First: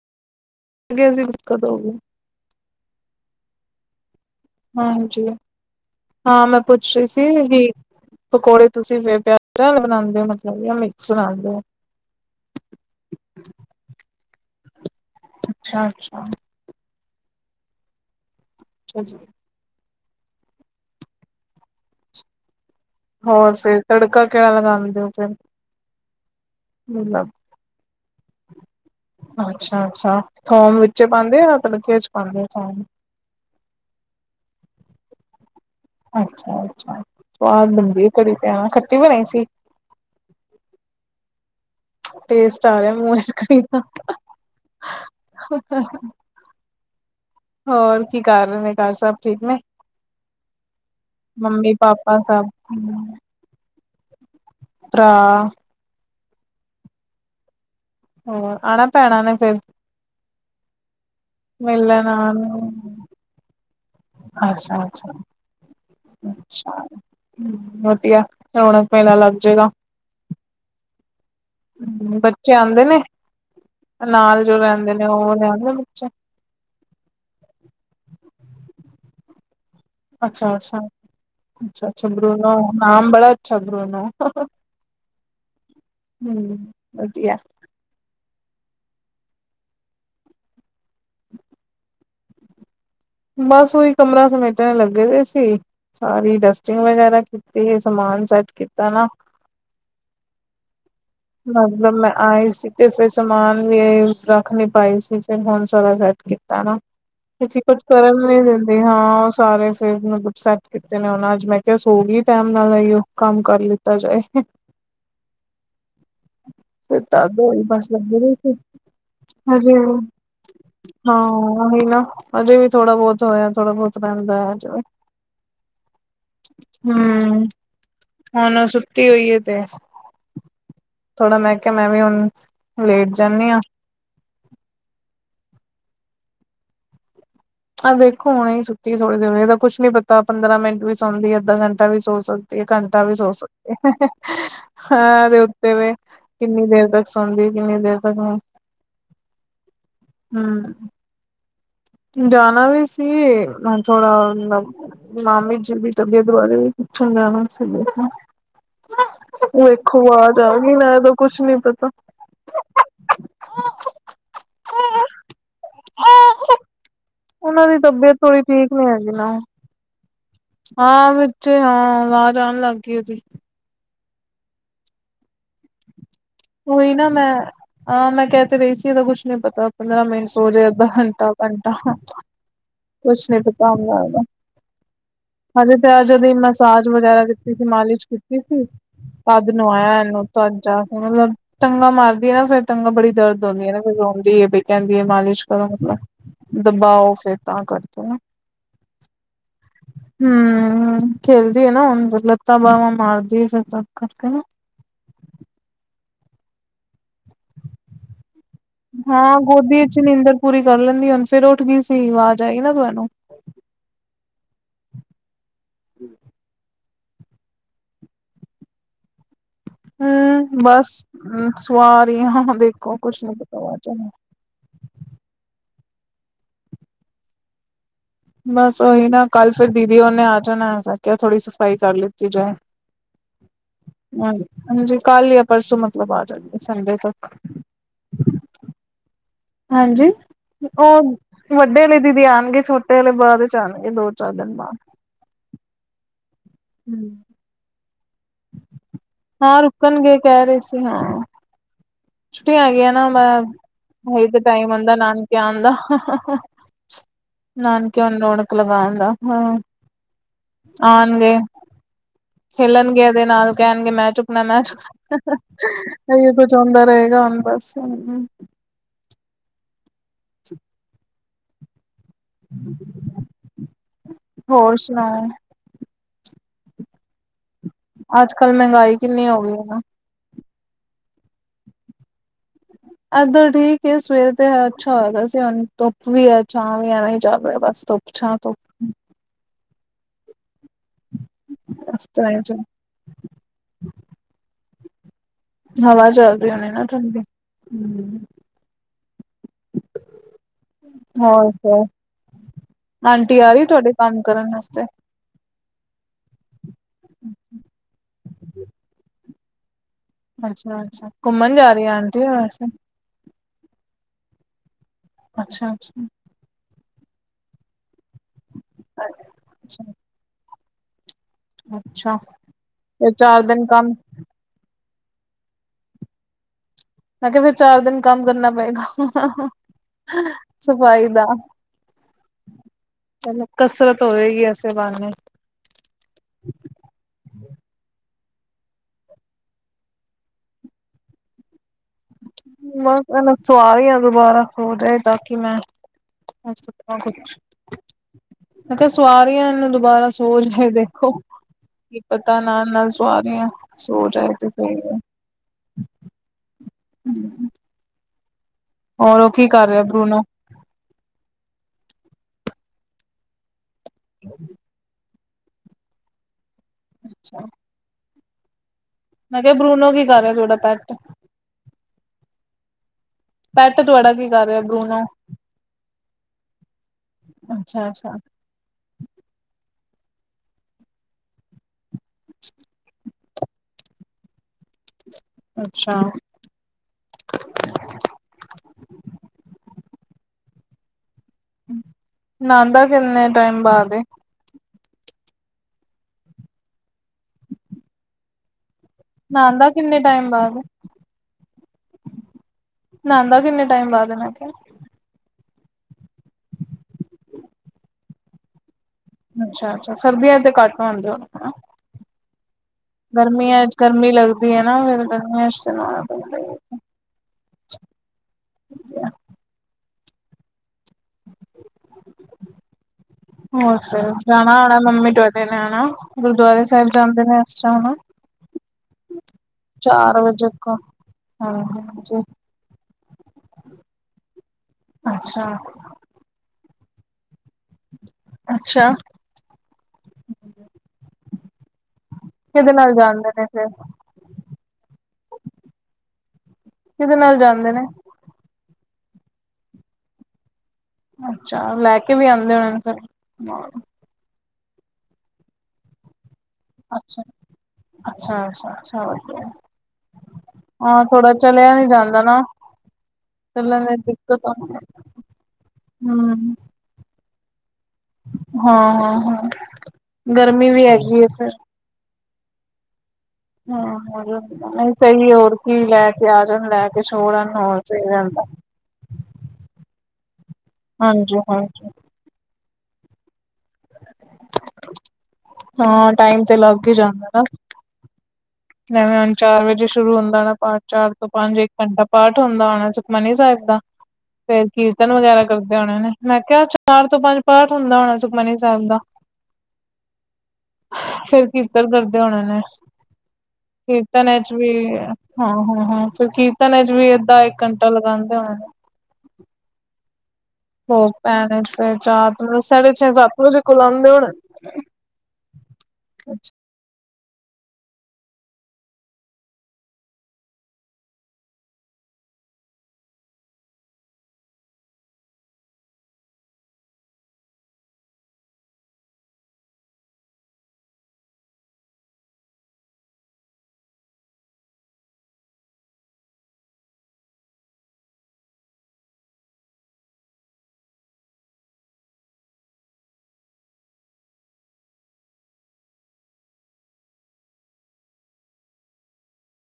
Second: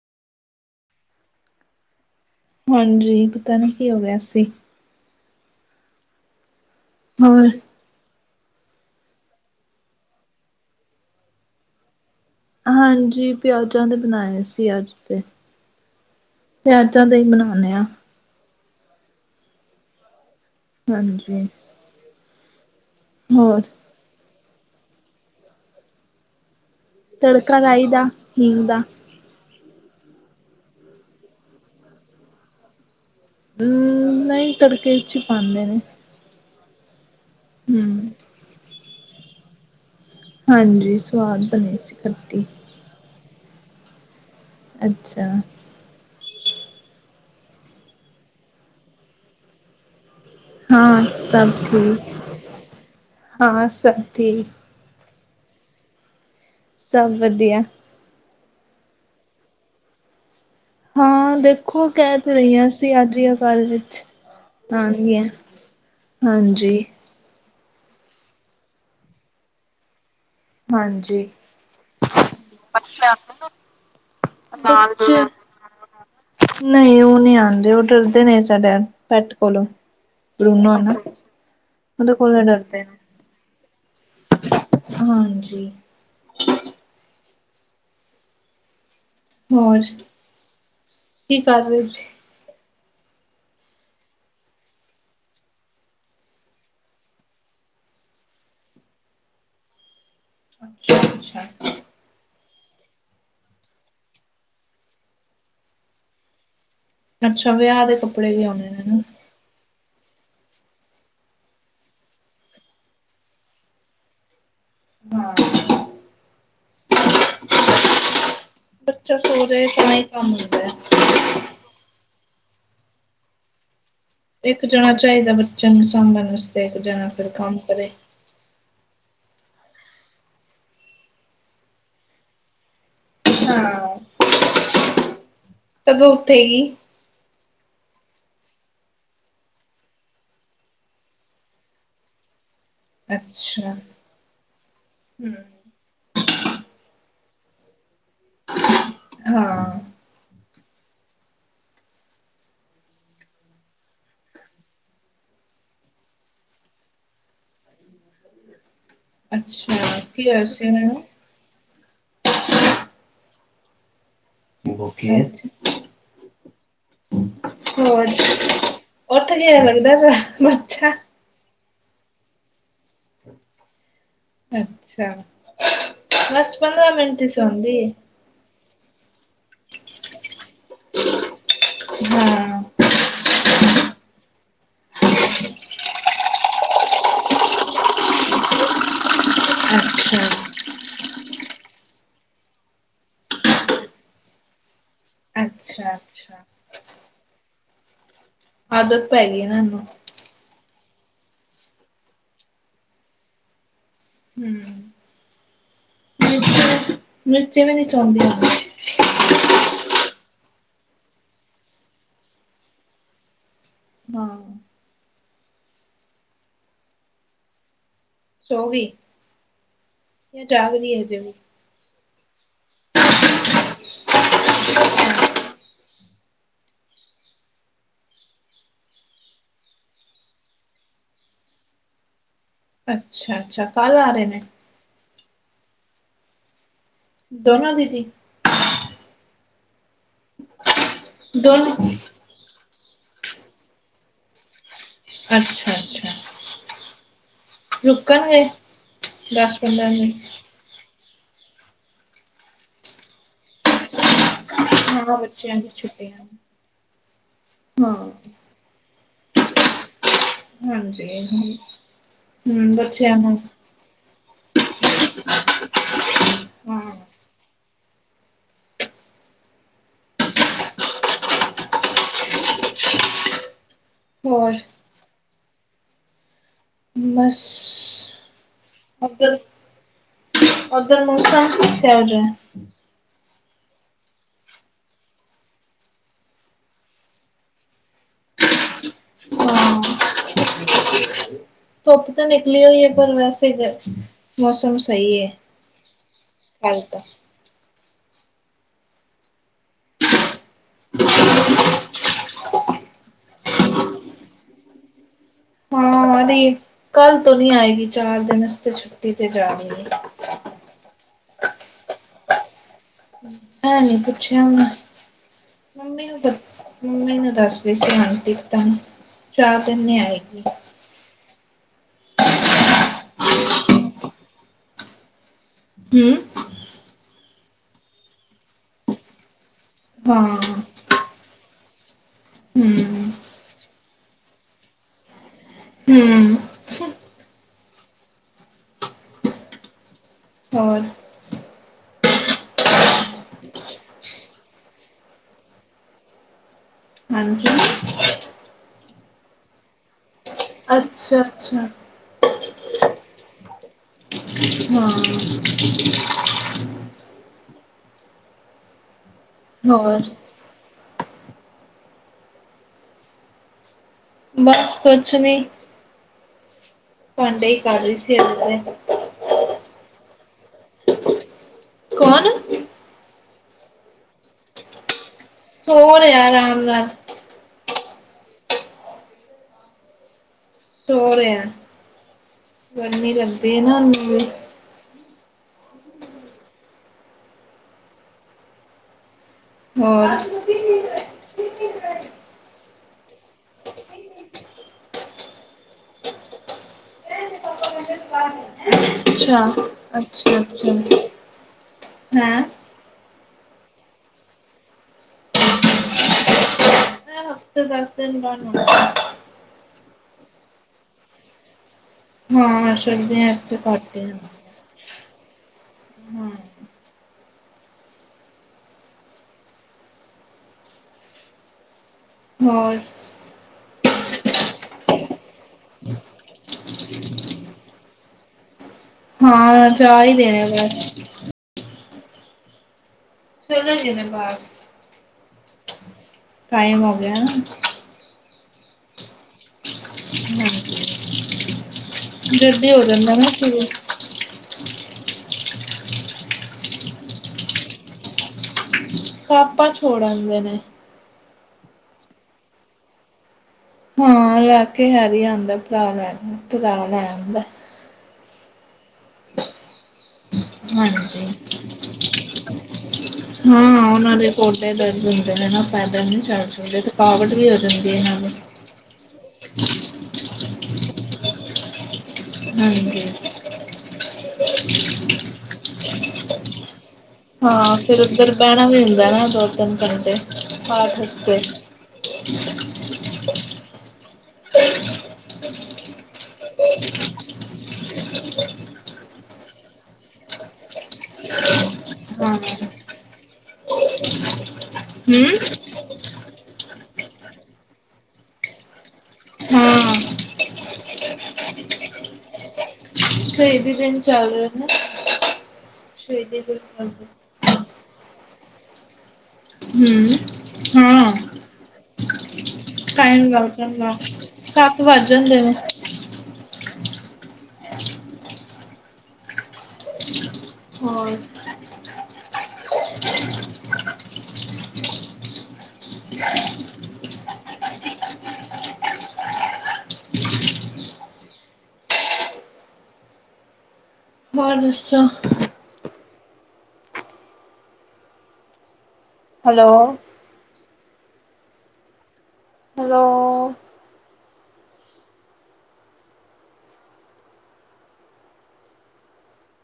ਗੇ ਸੀ ਬੁੱਕ ਕਦੋਂ ਹੋਊਗਾ। ਹਾਂਜੀ ਪਤਾ ਨੀ ਕੀ ਹੋ ਗੇਆ ਸੀ। ਹਾਂਜੀ, ਹਾਂ ਮੈਂ ਪੁੱਛ ਰੀ ਸੀ ਹੋਰ ਕੀ ਪਕੌੜੇ ਤੁਸੀ ਫੇਰ ਪਿਆਜਾਂ ਵਾਲੇ ਬਨਾਉਂਦੇ ਹੋ ਮਤਲਬ ਯਾ ਮਿਕਸ ਬਣਾਉਂਦੇ ਹੋ? ਹਾਂਜੀ ਪਿਆਜਾਂ ਦੇ ਬਨਾਏ ਸੀ, ਅੱਜ ਤੇ। ਅੱਛਾ-ਅੱਛਾ ਪਿਆਜਾਂ ਦੇ ਹੀ ਬਣਾਉਨੇਂ ਆਂ। ਅੱਛਾ ਜੀ ਹਾਂਜੀ ਹੋਰ ਫਿਰ, ਤੜਕਾ ਕਿਹੜਾ ਲਗਾਦੇ ਹੋ ਫਿਰ? ਮਤਲਬ ਤੜਕਾ ਲਾਈਦਾ ਹੀਂਗ ਦਾ। ਅੱਛਾ-ਅੱਛਾ ਥੋਮ ਵਿੱਚ ਪਾਉਂਦੇ ਜਾਂ ਤੜਕੇ ਵਿੱਚ ਪਾਂਦੇ ਥੋਮ ਅ ਨਹੀਂ ਤੜਕੇ ਵਿੱਚ ਹੀ ਪਾਉਂਦੇ ਨੇਂ। ਅੱਛਾ-ਅੱਛਾ, ਸੁਵਾਦ ਬਣਦੀ ਕੜੀ ਤੇ ਹਾਂ ਖੱਟੀ ਬਣਾਈ ਸੀ। ਹਾਂਜੀ! ਸਵਾਦ ਬਨੀ ਸੀ। ਖੱਟੀ ਟੇਸਟ ਆ ਰਿਹਾ ਮੂੰਹ ਇਚ, ਕੜੀ ਦਾ। ਅੱਛਾ! ਹੋਰ, ਕੀ ਕਰ ਰਹੇ ਨੇਂ ਘਰ ਸਬ ਠੀਕ ਨੇਂ? ਹਾਂ ਸਭ ਮੰਮੀ, ਠੀਕ ਪਾਪਾ ਸਭ ਹੂੰ ਹਾਂ ਸਭ ਠੀਕ। ਭਰਾ ਸਭ ਵਧੀਆ। ਹੋਰ, ਆਣਾ ਭੈਣਾਂ ਨੇਂ ਫੇਰ? ਹਾਂ! ਦੇਖੋ, ਮਿਲਣ ਕਹਿ ਤੇ ਰਹੀਆਂ ਸੀ ਆਉਣ ਅੱਜ ਯਾ ਕਲ ਵਿੱਚ ਅੱਛਾ-ਅੱਛਾ, ਆਨਗੀਆਂ। ਅੱਛਾ ਹੂੰ ਵਧੀਆ ਰੌਣਕ ਮੇਲਾ ਲੱਗ ਜਾਏਗਾ। ਹਾਂਜੀ! ਹੂੰ ਬੱਚੇ ਆਉਂਦੇ ਨੇਂ? ਆਹ ਨਾਲ ਜੋ ਰਹਿੰਦੇਂ ਨੇਂ, ਬੱਚੇ ਉਹ ਨੀ ਆਉਂਦੇ ਬੱਚੇ? ਨਹੀਂ ਉਹ ਨਹੀਂ ਆਉਂਦੇ। ਉਹ ਡਰਦੇ ਨੇਂ ਸਾਡੇ ਇਹ ਪੈਟ ਕੋਲੋਂ। ਬਰੂਨੋ ਆ ਨਾ ਅੱਛਾ-ਅੱਛਾ-ਅੱਛਾ-ਅੱਛਾ ਉਹਦੇ ਕੋਲੋਂ ਬਰੂਨੋ, ਡਰਦੇ ਨੇ ਨਾਮ ਬੜਾ ਅੱਛਾ ਬਰੂਨੋ। ਹਾਂਜੀ। ਹੂੰ, ਵਧੀਆ। ਹੋਰ ਕੀ ਕਰ ਰਏ ਸੀ? ਬਸ ਓਹੀ ਕਮਰਾ ਸਮੇਟਨ ਤੇ ਲੱਗੇ ਦੇ ਸੀ। ਸਾਰੀ ਡਸਟਿੰਗ ਵਗੈਰਾ ਕੀਤੀ ਏ ਸਮਾਨ ਸੈੱਟ ਕੀਤਾ ਨਾ। ਅੱਛਾ-ਅੱਛਾ ਮਤਲਬ ਮੈਂ ਆਈ ਸੀ ਤੇ ਫਿਰ ਸਮਾਨ ਵੀ ਰੱਖ ਨੀ ਪਾਈ ਸੀ ਫਿਰ ਹੁਨ ਸਾਰਾ ਸੈਟ ਕੀਤਾ ਤਾ ਨਾ ਅੱਛਾ ਕੁਛ ਵਿਆਹ ਦੇ ਕਰਨ ਕੱਪੜੇ ਨੀ ਵੀ ਆਉਣੇ ਦਿੰਦੀ ਨੇ ਨਾ ਹਾਂ ਉਹ ਸਾਰੇ ਫਿਰ ਸੈੱਟ ਕੀਤੇ ਨੇ ਉਹਨਾਂ ਅੱਜ ਮੈਂ ਕਿਹਾ [unintelligible] ਉਹ ਕੰਮ ਕਰ ਲਿੱਤਾ ਜਾਏ ਹਾਂ ਫਿਰ ਤਾਂ ਦਵਾਈ ਪਾਸ ਲੱਗੀ ਰਹੀ ਸੀ ਬੱਚਾ ਸੋ ਜਾਏ ਹਜੇ ਤਾਂ ਉਹ ਹੀ ਕੰਮ ਹੁੰਦਾ ਹੈ ਹਾਂ ਉਹੀ ਨਾ ਅਜੇ ਵੀ ਥੋੜਾ ਬਹੁਤ ਹੋਇਆ ਥੋੜਾ ਬਹੁਤ ਰਹਿੰਦਾ ਹੈ ਇੱਕ ਅਜੇ ਜਾਣਾ ਚਾਹੀਦਾ ਬੱਚਿਆਂ ਨੂੰ ਸਾਂਭਣ ਵਾਸਤੇ ਇੱਕ ਜਾਣਾ ਫਿਰ ਹਮ ਕੰਮ ਕਰੇ ਹੁਣ ਉਹ ਸੁੱਤੀ ਹੋਈ ਏ ਤੇ ਥੋੜਾ ਮੈਂ ਕਿਹਾ ਮੈਂ ਵੀ ਹੁਣ ਲੇਟ ਜਾਂਦੀ ਅੱਛਾ ਹਾਂ ਕਦੋਂ ਉਠੇਗੀ ਆਹ ਦੇਖੋ ਹੁਣ ਸੁੱਤੀ ਥੋੜ੍ਹੇ ਦੇਰ ਹੋਈ ਇਹਦਾ ਕੁਛ ਨੀ ਪਤਾ ਪੰਦਰਾਂ ਮਿੰਟ ਵੀ ਸੌਂਦੀ ਅੱਧਾ ਘੰਟਾ ਵੀ ਸੋ ਸਕਦੀ ਤੇ ਘੰਟਾ ਵੀ ਸੋ ਅੱਛਾ ਸਕੇ ਹਾਂ ਹਮ ਤੇ ਤੇਵੇ ਕਿੰਨੀ ਦੇਰ ਤੱਕ ਸੌਂਦੀ ਕਿੰਨੀ ਦੇਰ ਤੱਕ ਹਾਂ। ਹੁੰ। ਜਾਣਾ ਵੀ ਸੀ ਥੋੜਾ ਮਾਮੀ ਜੀ ਦੀ ਤਬੀਅਤ ਬਾਰੇ ਵੀ ਪੁੱਛਣ ਜਾਣਾ ਸੀ। ਅੱਛਾ ਵੇਖੋ, ਕੀ ਵਾਜ ਹੋਇਆ ਸੀ ਆਗੀ ਉਹਨਾਂ ਨਾ ਨੂੰ ਏਦਾ ਕੁਛ ਨੀ ਪਤਾ। [unintelligible] ਉਹਨਾਂ ਦੀ ਹੋਰ ਤਬੀਅਤ ਥੋੜੀ ਠੀਕ ਨੀ ਹੈਗੀ ਨਾ ਓਠ ਗੇਯਾ ਲਗਦਾ ਪੇਯਾ। ਹਾਂ ਵਿੱਚ ਹਾਂ ਵਾਜ ਆਣ ਲੱਗ ਗਈ ਓਦੀ। ਅੱਛਾ, ਬਸ ਪੰਦਰਾਂ ਮਿੰਟ ਈ ਸੋਂਦੀ। ਆਂ, ਮੈਂ ਕਹਿ ਤੇ ਰਹੀ ਸੀ ਏਦਾ ਕੁਛ ਨੀ ਪਤਾ ਪੰਦਰਾਂ ਮਿੰਟ ਸੋਜੇ ਅੱਧਾ ਘੰਟਾ, ਘੰਟਾ ਹਾਂ ਕੁਛ ਨੀਂ ਪਤਾ ਹੁੰਦਾ ਏਦਾ। ਹੰਜੀ, ਤੇ ਅੱਜ ਓਦੀ ਮਸਾਜ ਵਗੈਰਾ ਦਿੱਤੀ ਸੀ, ਮਾਲਿਸ਼ ਕੀਤੀ ਸੀ। ਤਾਦ ਨਵਾਇਆ ਅੱਛਾ ਏਨੂੰ ਤਾਦ ਜਾਕੇ ਮਤਲਬ ਟੰਗਾ ਮਾਰਦੀ ਏਨਾ ਫੇਰ ਟੰਗਾ ਬੜੀ ਦਰਦ ਹੁੰਂਦੀ ਏਨਾ, ਫਿਰ ਰੋਂਦੀਏ ਬਈ ਕਹਿੰਦੀ ਏ ਮਾਲਿਸ਼ ਕਰੋ। ਅੱਛਾ ਅੱਛਾ ਦਬਾਓ ਫੇਰ ਤਾਂ ਕਰਕੇ ਨਾ। ਆਦਤ ਪੈ ਗੀ ਨਾ ਏਨੂੰ। ਹੁੰ, ਖੇਲਦੀ ਏਨਾ ਹੁਨ ਮਤਲਬ ਲੱਤਾਂ ਬਾਹਵਾਂ ਮਾਰਦੀ ਫੇਰ ਤਾਂ ਕਰਕੇ ਨਾ। ਹੂੰ ਨਿਚੇ ਵੀ ਨੀ ਸੋਂਦੀ ਓ। ਹਾਂ, ਗੋਦੀ ਵਿੱਚ ਨੀਂਦਰ ਪੂਰੀ ਕਰ ਲੈਂਦੀ ਹੁਨ ਫੇਰ ਓਠ ਗਈ ਸੀ, ਵਾਜ ਆਈ ਏਨਾ ਤੁਆਨੂੰ। ਹਾਂ। ਚੌਵੀ ਹੁੰ, ਬਸ ਹਜੇ ਵੀ ਸਵਾ ਰਹੀ ਆਂ ਦੇਖੋ, ਕੁਛ ਨੀ ਪਤਾ [unintelligible] ਬਸ ਓਹੀ ਨਾ ਕੱਲ ਫੇਰ ਦੀਦੀ ਹੋਰ ਆ ਜਾਣਾ, ਮੈਂ ਕੇਯਾ ਥੋੜੀ ਸਫ਼ਾਈ ਕਰ ਲਿੱਤੀ ਜਾਏ। ਅੱਛਾ-ਅੱਛਾ, ਕੱਲ ਆ ਰੇ ਨੇ। ਹਾਂਜੀ, ਕੱਲ ਯਾਂ ਪਰਸੋਂ ਮਤਲਬ ਆ ਜਾਨ ਗੇ ਸੰਡੇ ਤੱਕ। ਦੋਨੋ ਦੀਦੀ? ਹਾਂਜੀ, ਓਹ ਦੋਨੋ ਵੱਡੇ ਆਲੇ ਲਈ ਦੀਦੀ ਆਣਗੇ ਛੋਟੇ ਆਲੇ ਬਾਅਦ 'ਚ ਆਣਗੇ ਦੋ-ਚਾਰ ਦਿਨ ਬਾਅਦ। ਅੱਛਾ-ਅੱਛਾ। ਹੁੰ। ਰੁਕਣਗੇ? ਦਸ ਹਾਂ ਪੰਦਰਾਂ ਰੁਕਣ ਗੇ, ਮਿੰਟ ਕਹਿ ਰਹੇ ਸੀ ਹਾਂ। ਛੁੱਟੀਆਂ ਆ ਗਈਆਂ ਨਾ ਮੈਂ ਹੁਨ ਤੇ ਟਾਈਮ ਆਂਦਾ ਹਾਂ ਨਾਨਕੇ ਬੱਚਿਆਂ ਆਨ ਦੀ ਦਾ। ਛੁੱਟੀਆਂ ਨੇ। ਨਾਨਕੇ ਆਨ ਹਾਂ ਰੌਣਕ ਲਗਾਨ ਦਾ, ਹਾਂ। ਹੰਜੀ। ਖਲਨਗੇ ਏਦੇ ਨਾਲ। ਕਹਿਣਗੇ ਮੈਂ ਚੁੱਕਣਾ ਮੈਂ ਚੁੱਕਣਾ [unintelligible] ਏਈਓ ਕੁਛ ਹਾਂ ਹੁੰਦਾ ਰਹੇਗਾ ਹੁਣ ਬਸ। [inaudible] ਹੋਰ ਸੁਣਾਓ। ਬਸ ਅੱਜ-ਕੱਲ ਮਹਿੰਗਾਈ ਕਿੰਨੀ ਹੋ ਗੀ ਏਨਾ? ਬੱਦਲ ਓਸ ਤਰ੍ਹਾਂ ਹੀਂ ਇੱਦਰ ਠੀਕੇ ਸਵੇਰ ਤੇ ਅੱਛਾ ਹੋਯਾ ਦਾ ਸੀ ਹੁਣ ਧੁੱਪ ਵੀ ਆ, ਛਾਂ ਵੀ ਐਵੇਂ ਈਂ ਚੱਲ ਰੇਯਾ ਬਸ। ਛਾ ਤੋਂ ਹਾਂ, ਇਸ ਧੁੱਪ ਤਾਂ ਤਰ੍ਹਾਂ ਹੀ ਚ ਨਿਕਲੀ ਹੋਈਏ, ਪਰ ਵੈਸੇ ਹੀ ਗ ਮੋਸਮ ਸਈ ਏ। ਹਵਾ ਚੱਲਰੀ ਹੋਣੀ ਨਾ ਠੰਡੀ, ਹੂੰ। ਹੋਰ‌ ਦੱਸੋ, ਆਂਟੀ ਆ ਗੀ ਤੁਆਡੀ ਕੰਮ ਕਰਨ ਆਸਤੇ? ਹਾਂ ਨਈ, ਕੱਲ ਤੋਂ ਨੀ ਆਏਗੀ ਚਾਰ ਦਿਨ ਆਸਤੇ ਛੁੱਟੀ ਤੇ ਜਾ ਰੀ ਏ। ਅੱਛਾ-ਅੱਛਾ, ਘੁੰਮਣ ਜਾ ਰੀ ਆਂਟੀ ਵੈਸੇ? ਐ ਨੀ ਪੁੱਛੇਆ ਮੈ, ਅੱਛਾ ਮੰਮੀ ਅੱਛਾ ਨੂੰ [unintelligible] ਮੰਮੀ ਨੂੰ ਦੱਸ ਰੀ ਸੀ ਆਂਟੀ [unintelligible] ਚਾਰ ਦਿਨ ਨਈ ਆਏਗੀ। ਅੱਛਾ, ਫੇਰ ਚਾਰ ਦਿਨ ਕੰਮ ਹੂੰ ਮੈਂ ਕੇਆ ਫੇਰ ਚਾਰ ਦਿਨ ਕੰਮ ਕਰਨਾ ਪਏਗਾ, ਹਾਂ ਸਫ਼ਾਈ ਦਾ। ਹੂੰ ਚਲੋ ਕਸਰਤ ਹੋਵੇਗੀ ਐਸੇ ਬਹਾਨੇ। ਹੂੰ। ਹੋਰ? ਮੈਂ ਚਲੋ ਸਵਾਰੀ ਆ ਦੁਬਾਰਾ ਹੋਜੇ ਤਾ ਕਿ ਮੈਂ [unintelligible] [unintelligible] ਮੈਂ ਹਾਂਜੀ ਤਾਂ ਸਵਾਰੀ ਐਲਾ ਦੁਬਾਰਾ ਸੂ ਸੋਜ ਹੇ ਵੇਖੋ, ਅੱਛਾ ਅੱਛਾ ਕੀ ਪਤਾ ਨਾਲ-ਨਾਲ ਸਵਾ ਰੀ ਆ ਸੋ ਜਾਏ ਤੇ ਹਾਂ ਫੇਰ [inaudible] ਓਰ ਓ ਕੀ ਕਾਰ ਰੇਆ ਹੋਰ ਬ੍ਰੂਨੋ? ਬੱਸ ਕੁਛ ਨੀ, ਭਾਂਡੇਈ ਕਾਰ ਰੀ ਸੀ ਅਜੇ ਤੇ। ਮੈਂ ਕੇਆ ਬ੍ਰੂਨੋ ਕੀ ਕਾਰ ਰੇਆ ਥੋਡਾ ਪੈੱਟ? ਕੌਨ? ਪੈਟ ਤੁੁਆੜਾ ਕੀ ਕਾਰ ਰੇਆ ਬ੍ਰੂਨੋ? ਸੋ ਰੇਆ ਅਰਾਮ ਨਾਲ। ਅੱਛਾ-ਅੱਛਾ। ਸੋ ਰੇਐ, ਗਰਮੀ ਲੱਗਦੀ ਏਨਾ ਓਨੂੰ ਵੀ। ਅੱਛਾ। ਹੋਰ? ਨਾਂਦਾ ਕਿੰਨੇ ਟਾਈਮ ਬਾਦ ਏ? [unintelligible] ਨਾਂਦਾ ਕਿੰਨੇ ਟਾਈਮ ਅੱਛਾ ਬਾਦ ਐ? ਅੱਛਾ ਹੈਂ ਨਾਂਦਾ ਕਿੰਨੇ ਟਾਈਮ ਬਾਦ ਏ ਮੈ ਕੇਆ? ਏ ਹਫਤੇ ਦਸ ਦਿਨ ਬਾਦ ਨਾਂਦੈ। ਅੱਛਾ-ਅੱਛਾ, ਸਰਦੀਆਂ 'ਚ ਤੇ ਘਾੱਟ ਨਵਾਂਦੇ ਹੋਨੇ ਨਾ? ਹਾਂ, ਸਰਦੀਆਂ 'ਚ ਤੇ ਘੱਟ ਈ [unintelligible] ਤੇ ਏਨਾ [unintelligible] ਗਰਮੀਆਂ 'ਚ ਤੇ ਨਵਾਣਾ ਪੈਂਦਾ ਈ ਏ। ਹੋਰ? ਹੋਰ ਫੇਰ, ਜਾਣਾ ਹੋਣੈ ਮੰਮੀ ਤੁਆਡੇ ਨੇ ਹਣਾ ਗੁਰਦੁਆਰੇ ਸਾਹਿਬ ਜਾਂਦੇ ਅੱਜ ਤਾ ਹਨਾ? ਹਾਂ, ਜਾ ਈ ਰੇ ਐ ਵਜੇ ਕੋਲ ਬੱਸ। [unintelligible] ਚਲ ਜਾਂਗੀ ਮੈ ਬ੍ਹਾਰ। ਅੱਛਾ। ਟਾਈਮ ਹੋ ਗੇਆ ਨਾ ਅੱਛਾ। ਹਾਂਜੀ, ਕਿਹਦੇ ਨਾਲ ਜਾਂਦੇ [unintelligible] ਕਿਦੇ ਨਾਲ ਜਾਂਦੇ ਨੇ? ਪਾਪਾ ਛੋੜ ਆਂਦੇ ਨੇ। ਅੱਛਾ। ਲੈ ਕੇ ਵੀ ਆਂਦੇ ਹੋਣੇ ਫੇਰ ਨਾਲ। ਹਾਂ। ਲੈ ਕੇ ਹੈਰੀ ਆਂਦਾ ਐ। ਭਰਾ ਲੈ ਭਰਾ ਲੈ ਅੱਛਾ ਆਂਦਾ ਐ। ਅੱਛਾ ਅੱਛਾ ਅੱਛਾ। ਵਦੀਆ ਐ। ਹਾਂ ਹਾਂਜੀ ਥੋੜਾ ਚਲੇਆ ਨੀ ਜਾਂਦਾ ਨਾ। ਚੱਲਣ ਹਾਂ। ਦੀ ਓਨਾਂ ਦੇ ਦਿੱਕਤ ਗੋਡੇ ਆਉਂਦੀ ਦਰਦ ਹੁੰਦੇ ਨੇ ਨਾ ਪੈਦਲ ਨੀ ਚੱਲ ਹਮ ਸਕਦੇ ਤੇ ਕਾਵਟ ਵੀ ਹੋ ਜਾਂਦੀ ਏ ਨਾਲੇ। ਹਾਂ ਹਾਂ ਹਾਂ। ਗਰਮੀ ਵੀ ਹੈਗੀ ਏ ਫੇਰ। ਹਾਂਜੀ। ਹਾਂ, ਸਹੀ ਏ ਹੋਰ ਕੀ, ਲੈ ਕੇ ਆ ਜਾਣ, ਲੈ ਕੇ ਛੋੜ ਆਣ ਹੋਰ। ਫੇਰ ਸਹੀ ਓਦਰ ਰਹਿੰਦਾ ਬੈਣਾ ਵੀ ਹੋਂਦਾ ਐਨਾ, ਦੋ-ਤਿੰਨ ਘੰਟੇ ਪਾਠ ਅਸਤੇ। ਹਾਂਜੀ-ਹਾਂਜੀ, [unintelligible] ਹਾਂ, ਟਾਈਮ ਤੇ ਲੱਗ ਈ ਜਾਂਦਾ ਨਾ। ਜੈਵੇਂ ਹੁਨ ਚਾਰ ਵਜੇ ਸ਼ੁਰੂ ਹੁੰਦਾ ਹੋਣਾ ਪਾਠ, ਚਾਰ ਤੋਂ ਪੰਜ ਇੱਕ ਘੰਟਾ ਹਾਂ ਪਾਠ ਹੁੰਦਾ ਹੂੰ ਹੋਣਾ ਸੁਖਮਨੀ ਸੈਬ ਦਾ। [unintelligible] ਫੇਰ ਕੀਰਤਨ ਵਗੈਰਾ ਕਰਦੇ ਹੋਣੇ ਨੇ। ਮੈਂ ਕੇਆ ਚਾਰ ਤੋਂ ਪੰਜ ਪਾਠ ਹੁੰਦਾ ਹੋਣਾ ਸੁਖਮਨੀ ਸੈਬ ਦਾ। ਹਾਂ। ਫੇਰ ਕੀਰਤਨ ਕਰਦੇ ਹੋਣੇ ਨੇ। ਕਈ ਦਿ ਕੀਰਤਨ ਏਚ ਵੀ, ਹਾਂ ਹਾਂ ਹਾਂ, ਫਿਰ ਸ਼ਹੀਦੀ ਕੀਰਤ ਗੁਰੂ ਏਚ ਹੂੰ ਵੀ ਅੱਧਾ-ਇੱਕ ਘੰਟਾ ਲਗਾਂਦੇ ਹੋਨੇ ਨੇ। ਹੂੰ। ਭੋਗ ਪੈਣ ਏਚ ਫੇਰ ਚਾਰ ਤੋ ਸਾਡੇ ਟਾਈਮ ਛੇ-ਸੱਤ ਲੱਗ ਵਜੇ ਕੋਲ ਜਾਂਦਾ ਆਂਦੇ ਹੋਣੇ। ਸੱਤ ਵੱਜ ਜਾਂਦੇ ਨੇ ਅਛ ਹੋਰ ਹੋਰ ਦੱਸੋ? ਹੈਲੋ। ਹਲੋ।